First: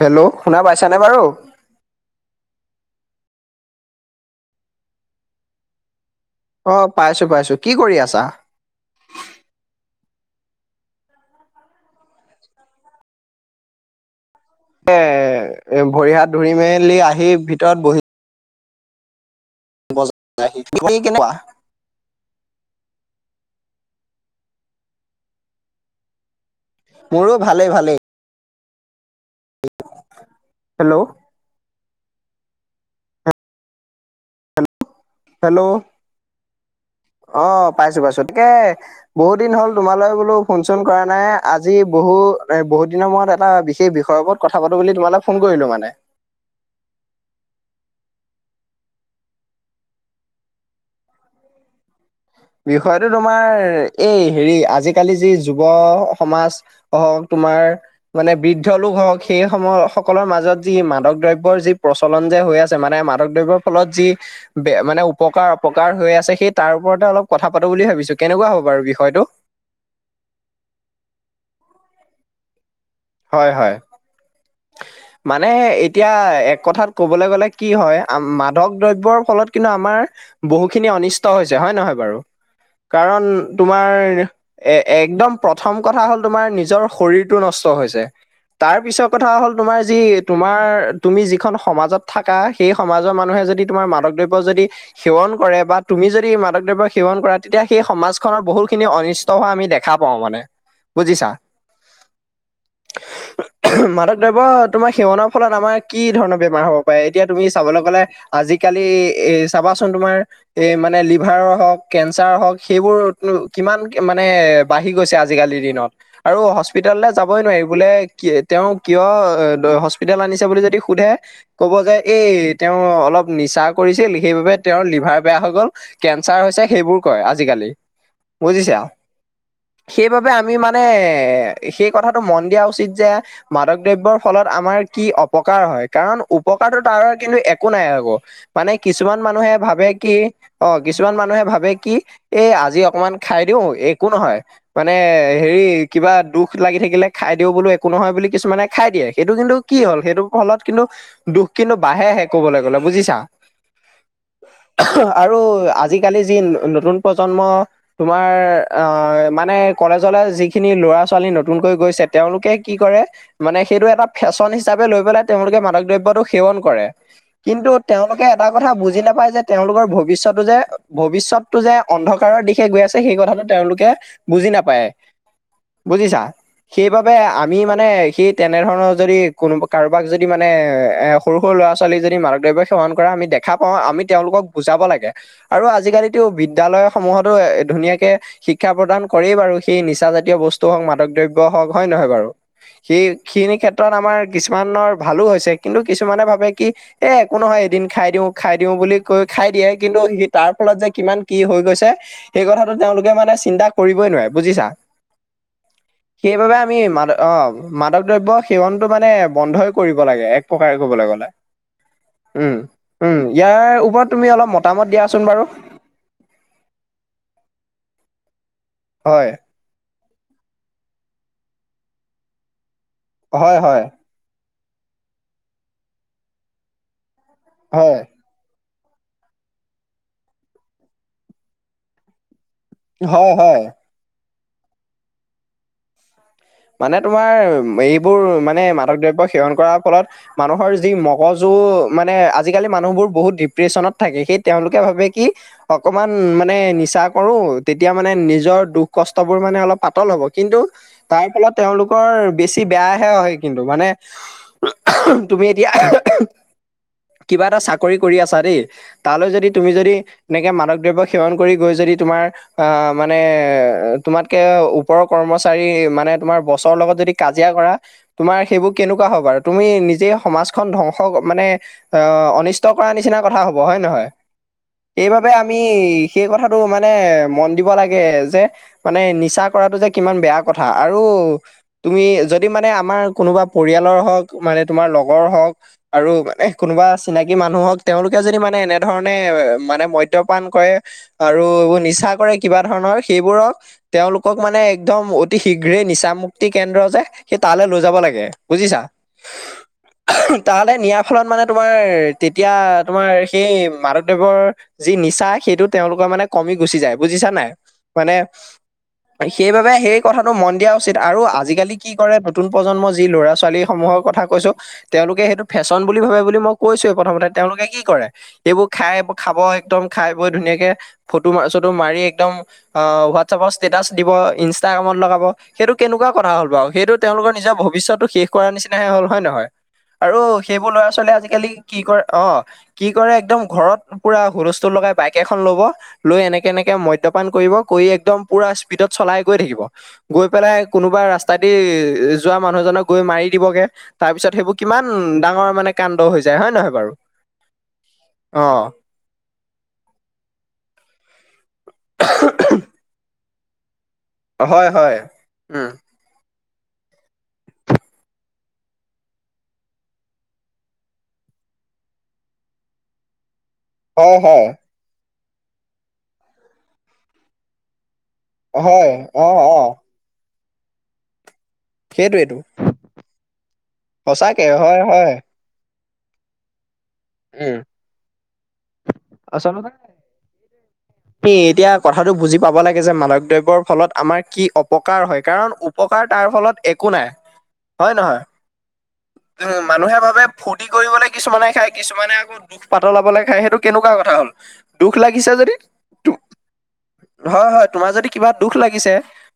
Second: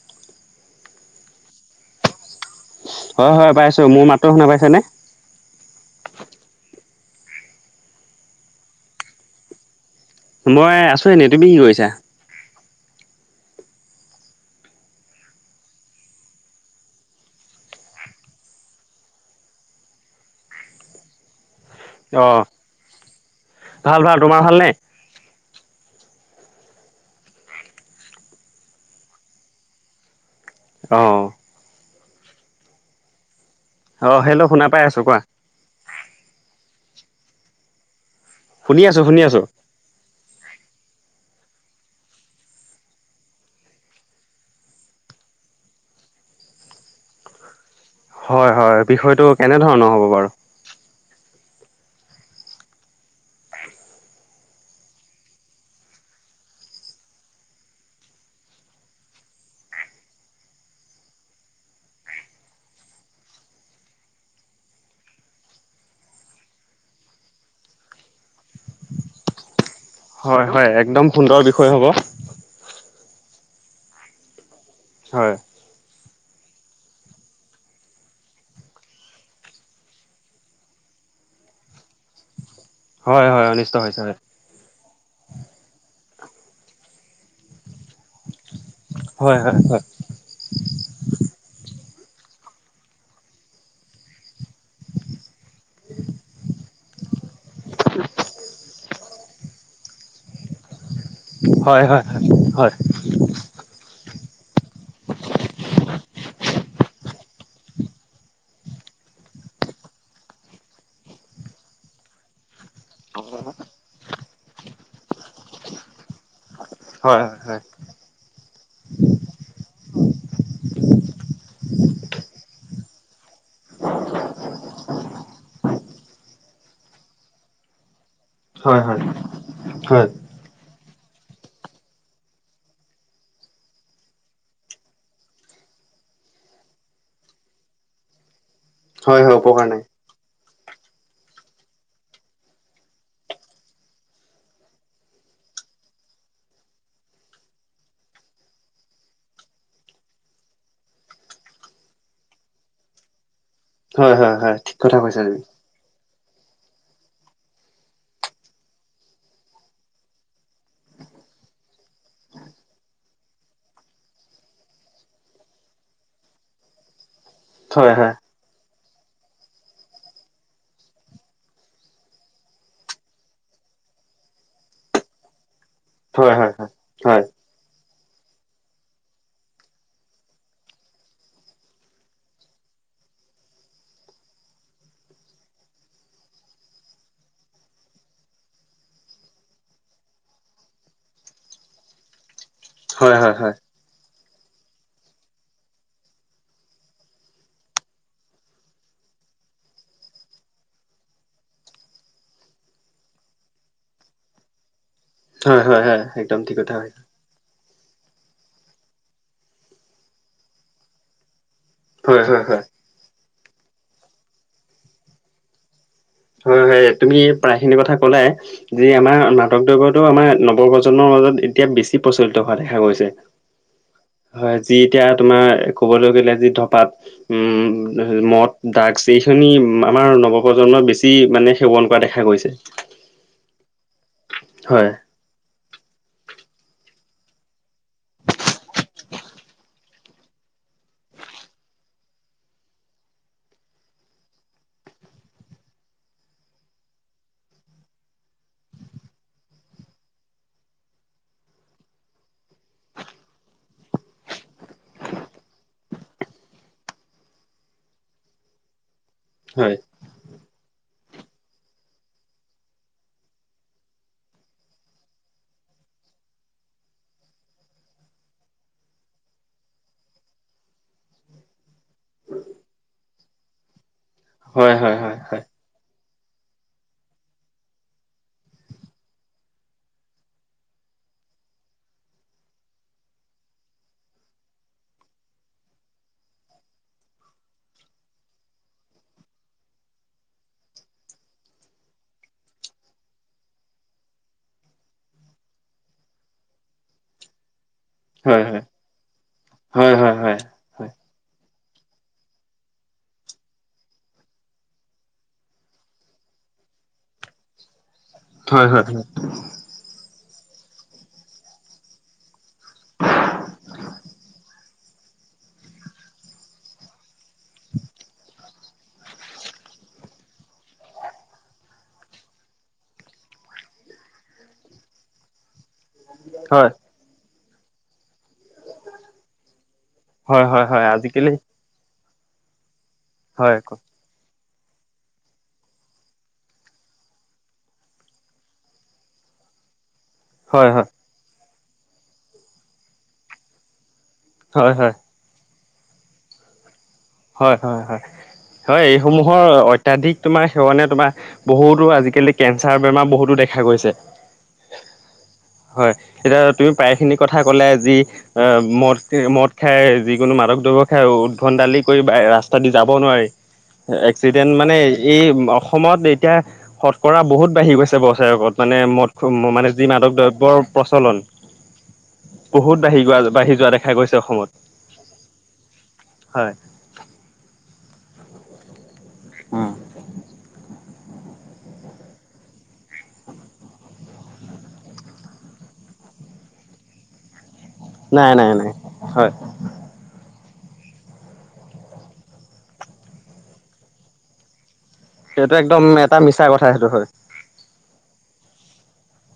Hello শুনা পাইছানে বাৰু? হয় হয় পাইছোঁ মোৰ মাতো শুনা পাইছেনে? আহ পাইছো পাইছো, কি কৰি আছা? মই আছো এনে তুমি কি কৰিছা? এ এ ভৰি হাত ধুৰি মেলি আহি ভিতৰত বহি [unintelligible] কেনেকুৱা অঁ ভাল ভাল তোমাৰ ভালনে? মোৰো ভালে ভালেই। [unintelligible] আহ অ হেল্লো শুনা পাই আছ হেল্ল' অ পাইছো পাইছোঁ। তাকে শুনি আছো শুনি বহুত আছো দিন হ'ল তোমালৈ বোলো ফোন চোন কৰা নাই আজি বহু এ বহুত দিনৰ মূৰত এটা বিশেষ বিষয়ৰ ওপৰত কথা পাতো বুলি তোমালে ফোন কৰিলো মানে [inaudible] হয় হয় বিষয়টো কেনেধৰণৰ হব বাৰু বিষয়টো তোমাৰ এই হেৰি আজিকালি যি যুৱ সমাজ স তোমাৰ মানে বৃদ্ধ লোক হওক সেই সম সকলৰ মাজত যি মাদক দ্ৰবৰ যি প্ৰচলন যে হৈ আছে মানে মাদক দ্ৰব্যৰ ফলত যি মানে উপকাৰ অপকাৰ হৈ আছে সেই তাৰ ওপৰতে অলপ কথা পাতো বুলি ভাবিছো। কেনেকুৱা হ'ব বাৰু বিষয়টো? হয় হয় একদম সুন্দৰ বিষয় হ'ব। হয় হয় হয় মানে এতিয়া এক কথাত ক'বলৈ গ'লে কি হয় আ মাধক দ্ৰব্যৰ ফলত কিন্তু আমাৰ বহুখিনি অনষ্ট হৈছে হয় নে নহয় বাৰু কাৰণ হয় হয় অনিষ্ট তোমাৰ হৈছে হয়। এ একদম প্ৰথম কথা হ'ল তোমাৰ নিজৰ শৰীৰটো নষ্ট হৈছে তাৰ- পিছৰ কথা হয় হ'ল হয় তোমাৰ যি তোমাৰ তুমি যিখন সমাজত থকা সেই সমাজৰ মানুহে যদি তোমাৰ মাদক দ্ৰব্য যদি সেৱন কৰে বা তুমি যদি মাদক দ্ৰব্য সেৱন কৰা তেতিয়া সেই সমাজখননৰ বহুতখিনি অনিষ্ট হোৱা আমি দেখা পাওঁ মানে বুজিছা। হয় হয়। ড্য তোমাৰ সেৱনৰ ফলত আমাৰ কি ধৰণৰ বেমাৰ হ'ব পাৰে। এতিয়া তুমি চাবলৈ গ'লে আজিকালি এ চাবাচোন তুমাৰ এ মানে লিভাৰৰ হওঁক কেঞ্চাৰ হওক সেইবোৰ কিমান মানে বাঢ়ি গৈছে আজিকালিৰ দিনত আৰু সঁচ হস্পিতেেললৈ হয় হয় হয় হয় যাবই নোৱাৰি বোলে কি তেওঁ কিয় হস্পিতেল আনিছে বুলি যদি সোধে কব যে এই তেওঁ অলপ নিচা কৰি ছিল সেইবাবে তেওঁৰ লিভাৰ বেয়া হৈ গল কেঞ্চাৰ হৈছে সেইবোৰ কয় আজিকালি। বুজিছা হয় হয় সেইবাবে আমি মানে এ সেই কথাটো মন দিয়া উচিত যে মাদক দ্ৰব্যৰ ফলত আমাৰ কি অপকাৰ হয় কাৰণ উপকাৰটো তাৰ কিন্তু একো নাই আকৌ মানে কিছুমান হয় হয়, মানুহে উপকাৰ নাই ভাবে কি অ কিছুমান মানুহে ভাবে কি এই আজি অকমান খাই দিও একো নহয় মানে হেৰি কিবা দুখ লাগি থাকিলে খাই দিওঁ বোলো একো নহয় বুলি কিছুমানে খাই দিয়ে সেইটো কিন্তু কি হল সেইটো ফলত কিন্তু দুখ কিন্তু বাঢ়েহে কবলৈ গলে বুজিছা হয় হয় হয় ঠিক কথা কৈছা আৰু তুমি আজিকালি যি নতুন প্ৰজন্ম তোমাৰ অ মানে কলেজলে যিখিনি লৰা ছোৱালী নতুনকৈ গৈছে তেওঁলোকে কি কৰে মানে সেইটো এটা ফেশ্বন হিচাপে লৈ পেলাই তেওঁলোকে মাদক দ্ৰব্যটো সেৱন কৰে কিন্তু হয় হয় তেওঁলোকে এটা কথা বুজি বুজি নাপায় যে তেওঁলোকৰ ভৱিষ্যতটো যে ভৱিষ্যতটো যে অন্ধকাৰৰ দিশে গৈ আছে সেই কথাটো তেওঁলোকে বুজি নাপায় বুজিছা হয় হয় হয় সেইবাবে হয় আমি মানে সেই তেনেধৰণৰ যদি কোনো কাৰোবাক যদি মানে সৰু সৰু ল'ৰা ছোৱালীক যদি মাদক দ্ৰব্য সেৱন কৰা আমি দেখা পাওঁ আমি তেওঁলোকক বুজাব লাগে আৰু আজিকালিতো বিদ্যালয় সমূহতো এ ধুনীয়াকে শিক্ষা প্ৰদান কৰেই বাৰু সেই নিচা জাতীয় বস্তু হওক মাদক দ্ৰব্য হওক হয় নহয় বাৰু সেই হয় হয় হয় খিনি ক্ষেত্ৰত আমাৰ কিছুমানৰ ভালো হৈছে কিন্তু কিছুমানে ভাবে কি এ একো নহয় এদিন খাই দিওঁ খাই দিওঁ বুলি কৈ খাই দিয়ে কিন্তু সি তাৰ ফলত যে কিমান কি হৈ গৈছে সেই কথাটো তেওঁলোকে মানে চিন্তা কৰিবই নোৱাৰে বুজিছা হয় হয় হয় হয় একদম ঠিক সেইবাবে কথা আমি হয় মান অ মাদক দ্ৰব্য সেৱনতটো মানে বন্ধই কৰিব লাগে এক প্ৰকাৰে কবলৈ গ'লে হয় হয় উম হয় উম ইয়াৰ ওপৰত তুমি অলপ মতামত দিয়াচোন বাৰু হয় হয় তুমি প্ৰায়খিনি কথা ক'লাই যে আমাৰ হয় মাদক দ্ৰবিওত টো আমাৰ নৱপ্ৰজন্মৰ মাজত এতিয়া বেছি প্ৰচলিত হোৱা দেখা গৈছে হয় হয় হয় যি এতিয়া তোমাৰ ক'বলৈ গ'লে যি ধপাত হয় মদ ড্ৰাগছ এইখিনি আমাৰ নৱপ্ৰজন্মৰ বেছি মানে সেৱন কৰা দেখা গৈছে হয় হয় হয় মানে তোমাৰ এইবোৰ মানে মাদক দ্ৰব্য সেৱন কৰাৰ ফলত মানুহৰ যি মগজু কো মানে আজি মানুহবোৰ বহুত সেই তেওলোকে ভাবে কি অকমান মা ম নিচা কৰো তেতিয়া মানে নিজৰ দুখ কষ্ট বোৰ মানে অলপ পাতল হব কিন্তু তাৰ ফলত তেওঁলোকৰ বেছি বেয়াহে হয় কিন্তু মানে তুমি এতিয়া কিবা এটা চাকৰি কৰি আছা দেই তালৈ যদি তুমি হয় যদি এনেকে মানক দ্ৰৱ্য সেৱন কৰি গৈ য তোমাৰ মানে তোমাতকে উপৰিও কৰ্মচাৰী মানে তোমাৰ বছৰ লগত যদি কাজিয়া কৰা তোমাৰ সেইবোৰ কেনেকুৱা হ তুমি নিজে সমাজখন ধংস মানে অ অনিষ্ট কৰা নিচিনা কথা হ'ব হয় নহয় হয় হয় হয় এইবাবে আমি সেই কথাটো মানে মন দিব লাগে যে মানে নিচা কৰাতটো যে কিমান বেয়া কথা আৰু তুমি যদি মানে আমাৰ কোনোবা পৰিয়ালৰ হওক মানে তোমাৰ লগৰ হওক আৰু মানে কোনোবা চিনাকি মানুহ হওক তেওঁলোকে যদি মানে এনেধৰণে মানে মদ্যয়পান কৰে আৰু এইবোৰ নিচা কৰে কিবা ধৰণৰ সেইবোৰক তেওঁলোকক মানে একদম শীঘ্ৰেই নিচাম মুুক্তি কেন্দ্ৰ যে সি তালৈ লৈ যাব লাগে হয় হয় বুজিছা হয় হয় হয় হয় তাহাতে নিয়াৰ ফলত মানে তোমাৰ তেতিয়া তোমাৰ সেই মাদক দ্ৰৱৰ যি নিচা সেইটো তেওঁলোকৰ মানে কমি গুচি যায় বুজিছা নাই মানে হয় হয় হয় সেইবাবে সেই কথাটো মন দিয়া উচিত আৰু আজিকালি কি কৰে নতুন প্ৰজন্মৰ যি ল'ৰা ছোৱালী সমূহৰ কথা কৈছো তেওঁ তেওঁলোকে সেইটো ফেশ্বন বুলি ভাবে বুলি মই কৈছোৱে প্ৰথমতে তেওঁলোকে কি কৰে এইবোৰ খাই খাব একদম খা খাই বই ধুনীয়াকে ফটো চটো মাৰি একদম হোৱাটছএপ ৰ ষ্টেটাছ দিব ইন্স কামত লগাব সেইটো কেনেকুৱা কথা হ'ল বাৰু হয় সেইটো তেওঁলোকৰ নিজৰ ভৱিষ্যতটো শেষ কৰাৰ নিচিনাহে হ'ল হয় নহয় আৰু হয় হয় সেইবোৰ হয় ল'ৰা ছোৱালীয়ে আজিকালি কি কৰা অ কি কৰে একদম হয় ঘৰত পুৰা হুলস্থ [unintelligible] এ লব লৈ এনেকে এনেকে ম্ধ্য পাণ কৰিব কৰি একদম ইউপিএ চলাই গৈ থাকিব গৈ পেলাই হয় হয় কোনোবা ৰাস্তা দি যোৱা মানুহজনক গৈ মাৰি দিবগে তাৰ পিছত সেইবোৰ হয় হয় কিমান হয় ডাঙৰ মানে কাণ্ড হৈ যায় হয়ে নহয় বাৰু হয় -হয় অ' হয়-হয় এইসমূহৰ অত্যাধিক তোমাৰ সেৱনে তোমাৰ বহুতো আজিকালি কেঞ্চাৰ বেমাৰ বহুতো দেখা গৈছে। হয় হয় উম। হয় এতিয়া তুমি প্ৰায়খিনি কথা ক'লে যি মদ -মদ খাই যিকোনো মাদকদ্ৰৱ্য খাই উদ্ভন দালি কৰি ৰাস্তা দি যাব নোৱাৰি হয় হয় এক্সিডেণ্ট মানে এই অসমত এতিয়া শতকৰা বহুত বাঢ়ি গৈছে বচেইকত মানে হয় অ' মদ অ' মানে যি মাদক দ্ৰব্যৰ প্ৰচলন সেইটোৱেইটো বহুত বাঢ়িযোৱা বাঢ়ি যোৱা দেখা গৈছে সঁচাকে অসমত হয় হয় হয় উম আচলতে। সে এতিয়া কথাটো বুজি পাব লাগে যে মালক দ্ৰব্যৰ ফলত আমাৰ কি অপকাৰ হয় কাৰণ উপকাৰ উপকাৰ তাৰ ফলত একো নাই হয় নহয় নাই নাই নাই হয় মানুহে ভাবে ফূৰ্তি কৰিবলৈ কিছুমানে খায় কিছুমানে আকৌ দুখ পাতলাবলৈ খায় সেইটো কেনেকুৱা কথা হ'ল। দুখ লাগিছে যদি সেইটো একদম এটা মিছা কথা সেইটো হয় পোৰা দুখ লাগিছে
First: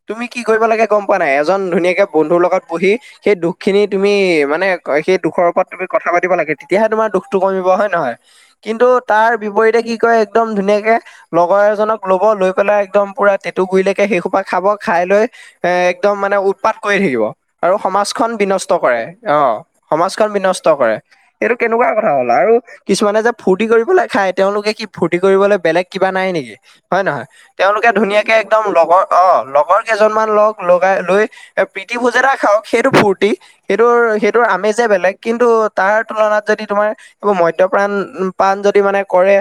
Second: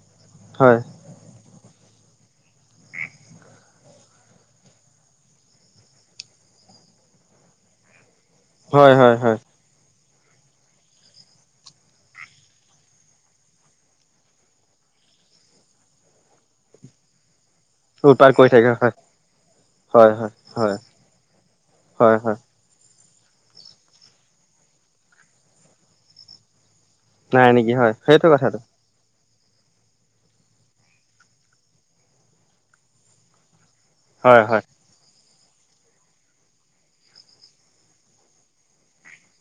তুমি কি কৰিব হয় লাগে গম পোৱা নে নাই এজন ধুনীয়াকে বন্ধুৰ লগত বহি সেই দুখখিনি তুমি মানে সেই দুখৰ ওপৰত তুমি কথা পাতিব লাগে তেয়া তেতিয়াহে তোমাৰ দুখটো কমিব হয়- নহয় কিন্তু হয় হয় হয়। তাৰ বিপৰীতে কি কৰে একদম ধুনীয়াকে লগৰ এজনক ল'ব, লৈ পেলাই একদম পুৰা টেটু গুৰিলেকে সেইসোপা খাব, খাই লৈ এ একদম মানে মানে উৎপাত কৰি থাকিব আৰু সমাজখন উৎপাত কৰি থাকে বিনষ্ট হয় কৰে অ হয় সমাজখন হয় বিনষ্ট হয় কৰে এইটো কেনেকুৱা কথা হয় হ'ল হয় আৰু কিছুমানে যে ফুৰ্তি কৰিবলে খায় তেওঁলোকে কি ফুৰ্তি কৰিবলে বেলেগ কিবা নাই নেকি? হয় নহয় নাই নেকি তেওঁলোকে হয় সেইটো ধুনীয়াকে কথাটো একদম লগৰ- অ লগৰ কেইজনমান লগ লগাই লৈ এ প্ৰীতি ভোজ এটা খাওক সেইটো ফুৰ্তি সেইটোৰ হয় সেইটোৰ হয় আমেজে বেলেগ কিন্তু তাৰ তুলনাত যদি তোমাৰ এইবোৰ মদ্যপ্ৰাণ পাণ যদি মানে কৰে,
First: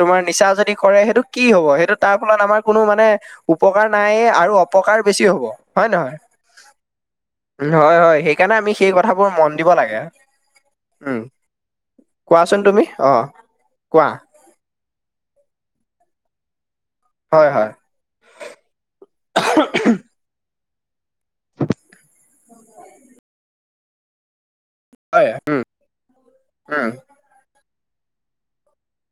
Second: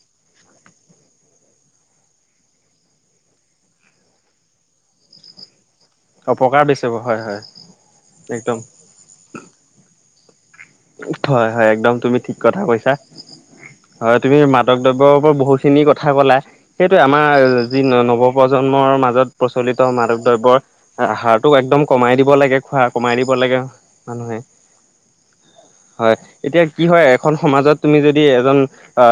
তোমাৰ নিচা যদি কৰে সেইটো কি হ'ব সেইটো তাৰ ফলত আমাৰ কোনো মানে উপকাৰ নাইয়ে আৰু অপকাৰ বেছি হ'ব হয় নহয়। অপকাৰ বেছি হ'ব হয় হয় হয় হয় সেইকাৰণে একদম আমি সেই কথাবোৰ মন দিব লাগে উম হয় হয় একদম তুমি ঠিক কোৱাচোন কথা তুমি কৈছা অ কোৱা হয় তুমি মাদক দ্ৰব্যৰ ওপৰত বহু খিনি কথা কথা ক'লা সেইটোৱে আমাৰ হয় হয় যি ন নৱপ্ৰজন্মৰ মাজত প্ৰচলিত মাদক দ্ৰব্যৰ আহাৰটো একদম কমাই দিব লাগে খোৱা কমাই দিব লাগে মানুহে হয় উম হয় এতিয়া কি উম হয় এখন সমাজত তুমি যদি এজন আ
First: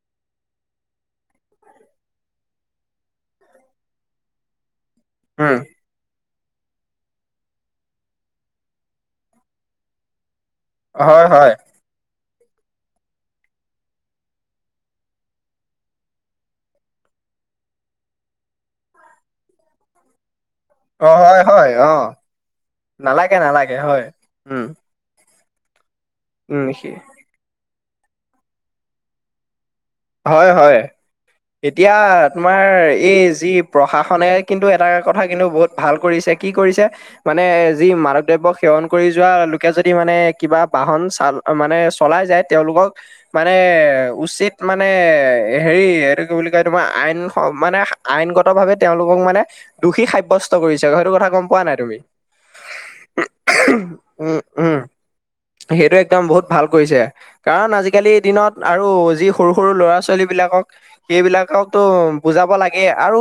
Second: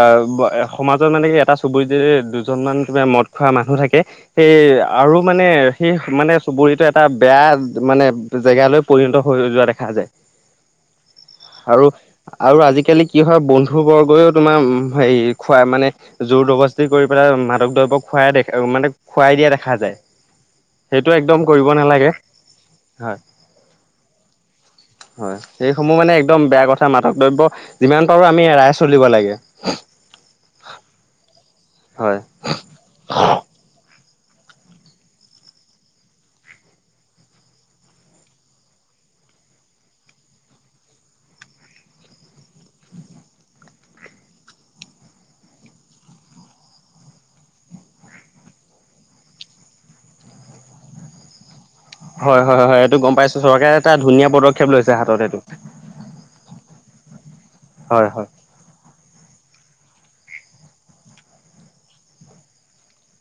সমাজত মানে কি এটা চুবুৰী যদি দুজন মান তোমাৰ মদ খোৱা মানুহ থাকে সেই আৰু মানে উম সেই মানে চুবুৰীটো এটা বেয়া মানে জেগালৈ পৰিণত হৈ যোৱা দেখা যায় হয় হয় আৰু আৰু আজিকালি কি হয় বন্ধু বৰ্গও তোমাৰ হেৰী খোৱাই মানে জোৰদবস্তি কৰি পেলাই মাদক দ্ৰব্য খুৱাই দেখা মানে খুৱাই দিয়া দেখা যায় [inaudible] সেইটো অ একদম হয় কৰিব হয় অ নালাগে হয় নালাগে -নালাগে হয় উম সমূহ মানে একদম উম বেয়া কথা সি- মাদক দ্ৰব্য যিমান পাৰোঁ আমি এৰাই চলিব লাগে। হয় হয় এতিয়া হয় তোমাৰ এই যি প্ৰশাস- ণে কিন্তু এটা কথা কিন্তু বহুত ভাল কৰিছে কি কৰিছে মানে যি মাদক দ্ৰৱ্যক সেৱন কৰি। যোৱা লোকে যদি মানে কিবা বাহন চা মানে চলাই যায় তেওঁলোকক মানে উচিত- মানে হেৰী এইটো কি বুলি কয় তোমাৰ আইন মানে আইনগতভাৱে তেওঁলোকক মানে দোষী সাব্যস্ত কৰিছে সেইটো কথা গম পোৱা নাই। হয় হয় হয় এইটো গম পাইছো চৰকাৰে হোম এটা ধুনীয়া উমহ, উম পদক্ষেপ উম লৈছে হাতত এইটো সেইটো একদম বহুত ভাল কৰিছে কাৰণ হয় আজিকালি হয় দিনত আৰু- যি সৰু সৰু ল'ৰা ছোৱালী বিলাকক সেইবিলাকক টো বুজাব লাগে আৰু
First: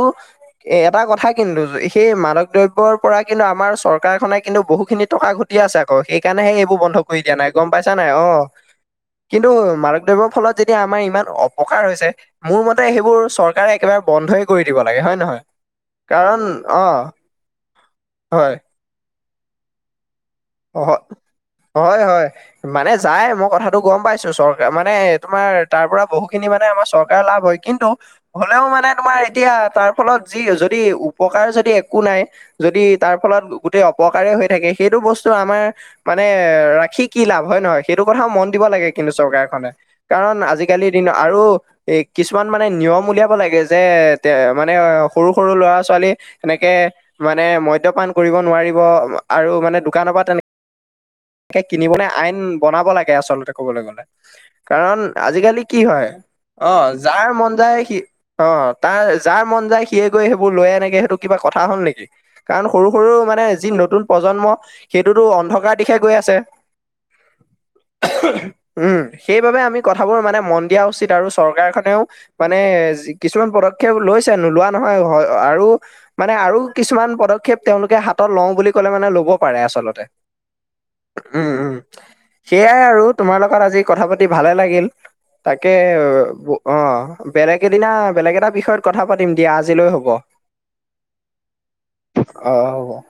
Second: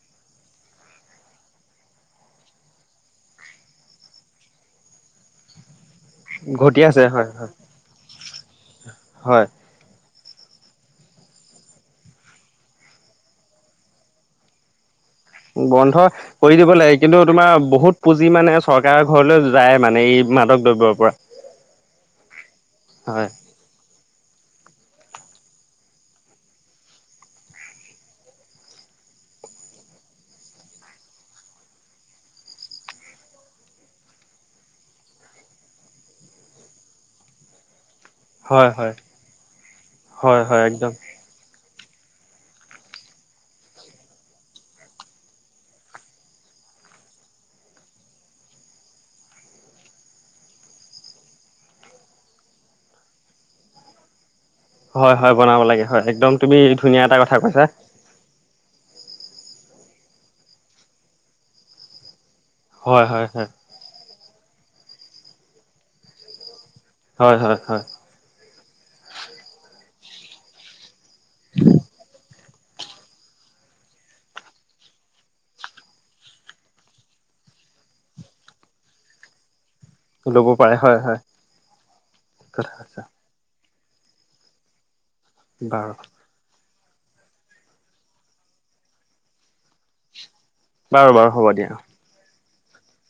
এটা ক- কথা কিন্তু সেই মাদক দ্ৰব্যৰ পৰা কিন্তু আমাৰ চৰকাৰখনে কিন্তু বহুখিনি টকা ঘটি আছে। আ অ সেইকাৰণেহে এইবোৰ ঘটি বন্ধ আছে কৰি হয় দিয়া নাই হয় গম পাইছা নাই অ হয় কিন্তু মা- দ্ৰব্যৰ ফলত যেতিয়া আমাৰ ইমান অপকাৰ হৈছে মোৰ মতে সেইবোৰ চৰকাৰে একেবাৰে বন্ধই কৰি দিব। লাগে হয় নহয় বন্ধ কাৰণ কৰি দিব অ লাগে। কিন্তু তোমাৰ বহুত পুঁজি হয় মানে চৰকাৰ- ঘৰলেও যায় মানে এই মাদক হয় দ্ৰব্যৰ পৰা- হয় হয় মানে যায় হয় মই কথাটো গম পাইছোঁ চৰকাৰ মানে তোমাৰ- তাৰ পৰা বহুখিনি মানে আমাৰ চৰকাৰ লাভ হয়। কিন্তু হ'লেও মানে তোমাৰ এতিয়া তাৰ ফলত- যি য যদি উপকাৰ যদি একো নাই যদি তাৰ ফলত গোটেই অপকাৰে হৈ থাকে সেইটো বস্তু- আমাৰ মানে ৰাখি কি লাভ হয় নহয়। সেইটো কথাও মন দিব হয় লাগে হয় কিন্তু চৰকাৰখনে। কাৰণ হয় হয় আজিকালিৰ একদম দিনত আৰু- এই কিছুমান মানে নিয়ম উলিয়াব লাগে যে তে মানে সৰু সৰু ল'ৰা ছোৱালী এনেকে- মানে মদ্যপান কৰিব নোৱাৰিব আৰু মানে দোকানৰ পা তেনেকে কিনিবলে আইন বনাব লাগে আচলতে ক'বলে গ'লে- কাৰণ হয় হয় বনাব আজিকালি কি লাগে হয় একদম তুমি অ ধুনীয়া এটা যাৰ কথা মন কৈছা যায় সি অ তাৰ যাৰ। মন যায় সিয়ে গৈ সেইবোৰ লৈ আনেগে সেইটো কিবা কথা হ'ল নেকি- কাৰণ সৰু হয় সৰু হয় মানে হয় যি নতুন প্ৰজন্ম সেইটোতো অন্ধকাৰ দিশে গৈ আছে। হয় হয় হয়। উম সেইবাবে আমি কথাবোৰ মানে মন দিয়া উচিত আৰু চৰকাৰখনেও মানে কিছুমান পদক্ষেপ লৈছে নোলোৱা নহয় আৰু মানে আৰু কিছুমান প পদক্ষপ তেওঁলোকে হাতত লওঁ বুলি ক'লে মানে ল'ব পাৰে আ ল'ব পাৰে হয় হয় উম উম কথা সেইয়াই কৈছা আৰু তোমাৰ লগত আজি কথা পাতি ভালে লাগিল তাকে বাৰু অঁ বেলেগ এদিনা বেলেগ এটা বিষয়ত কথা পাতিম দিয়া আজিলৈ হব বাৰু বাৰু হ'ব দিয়া- আহঁ হব হব-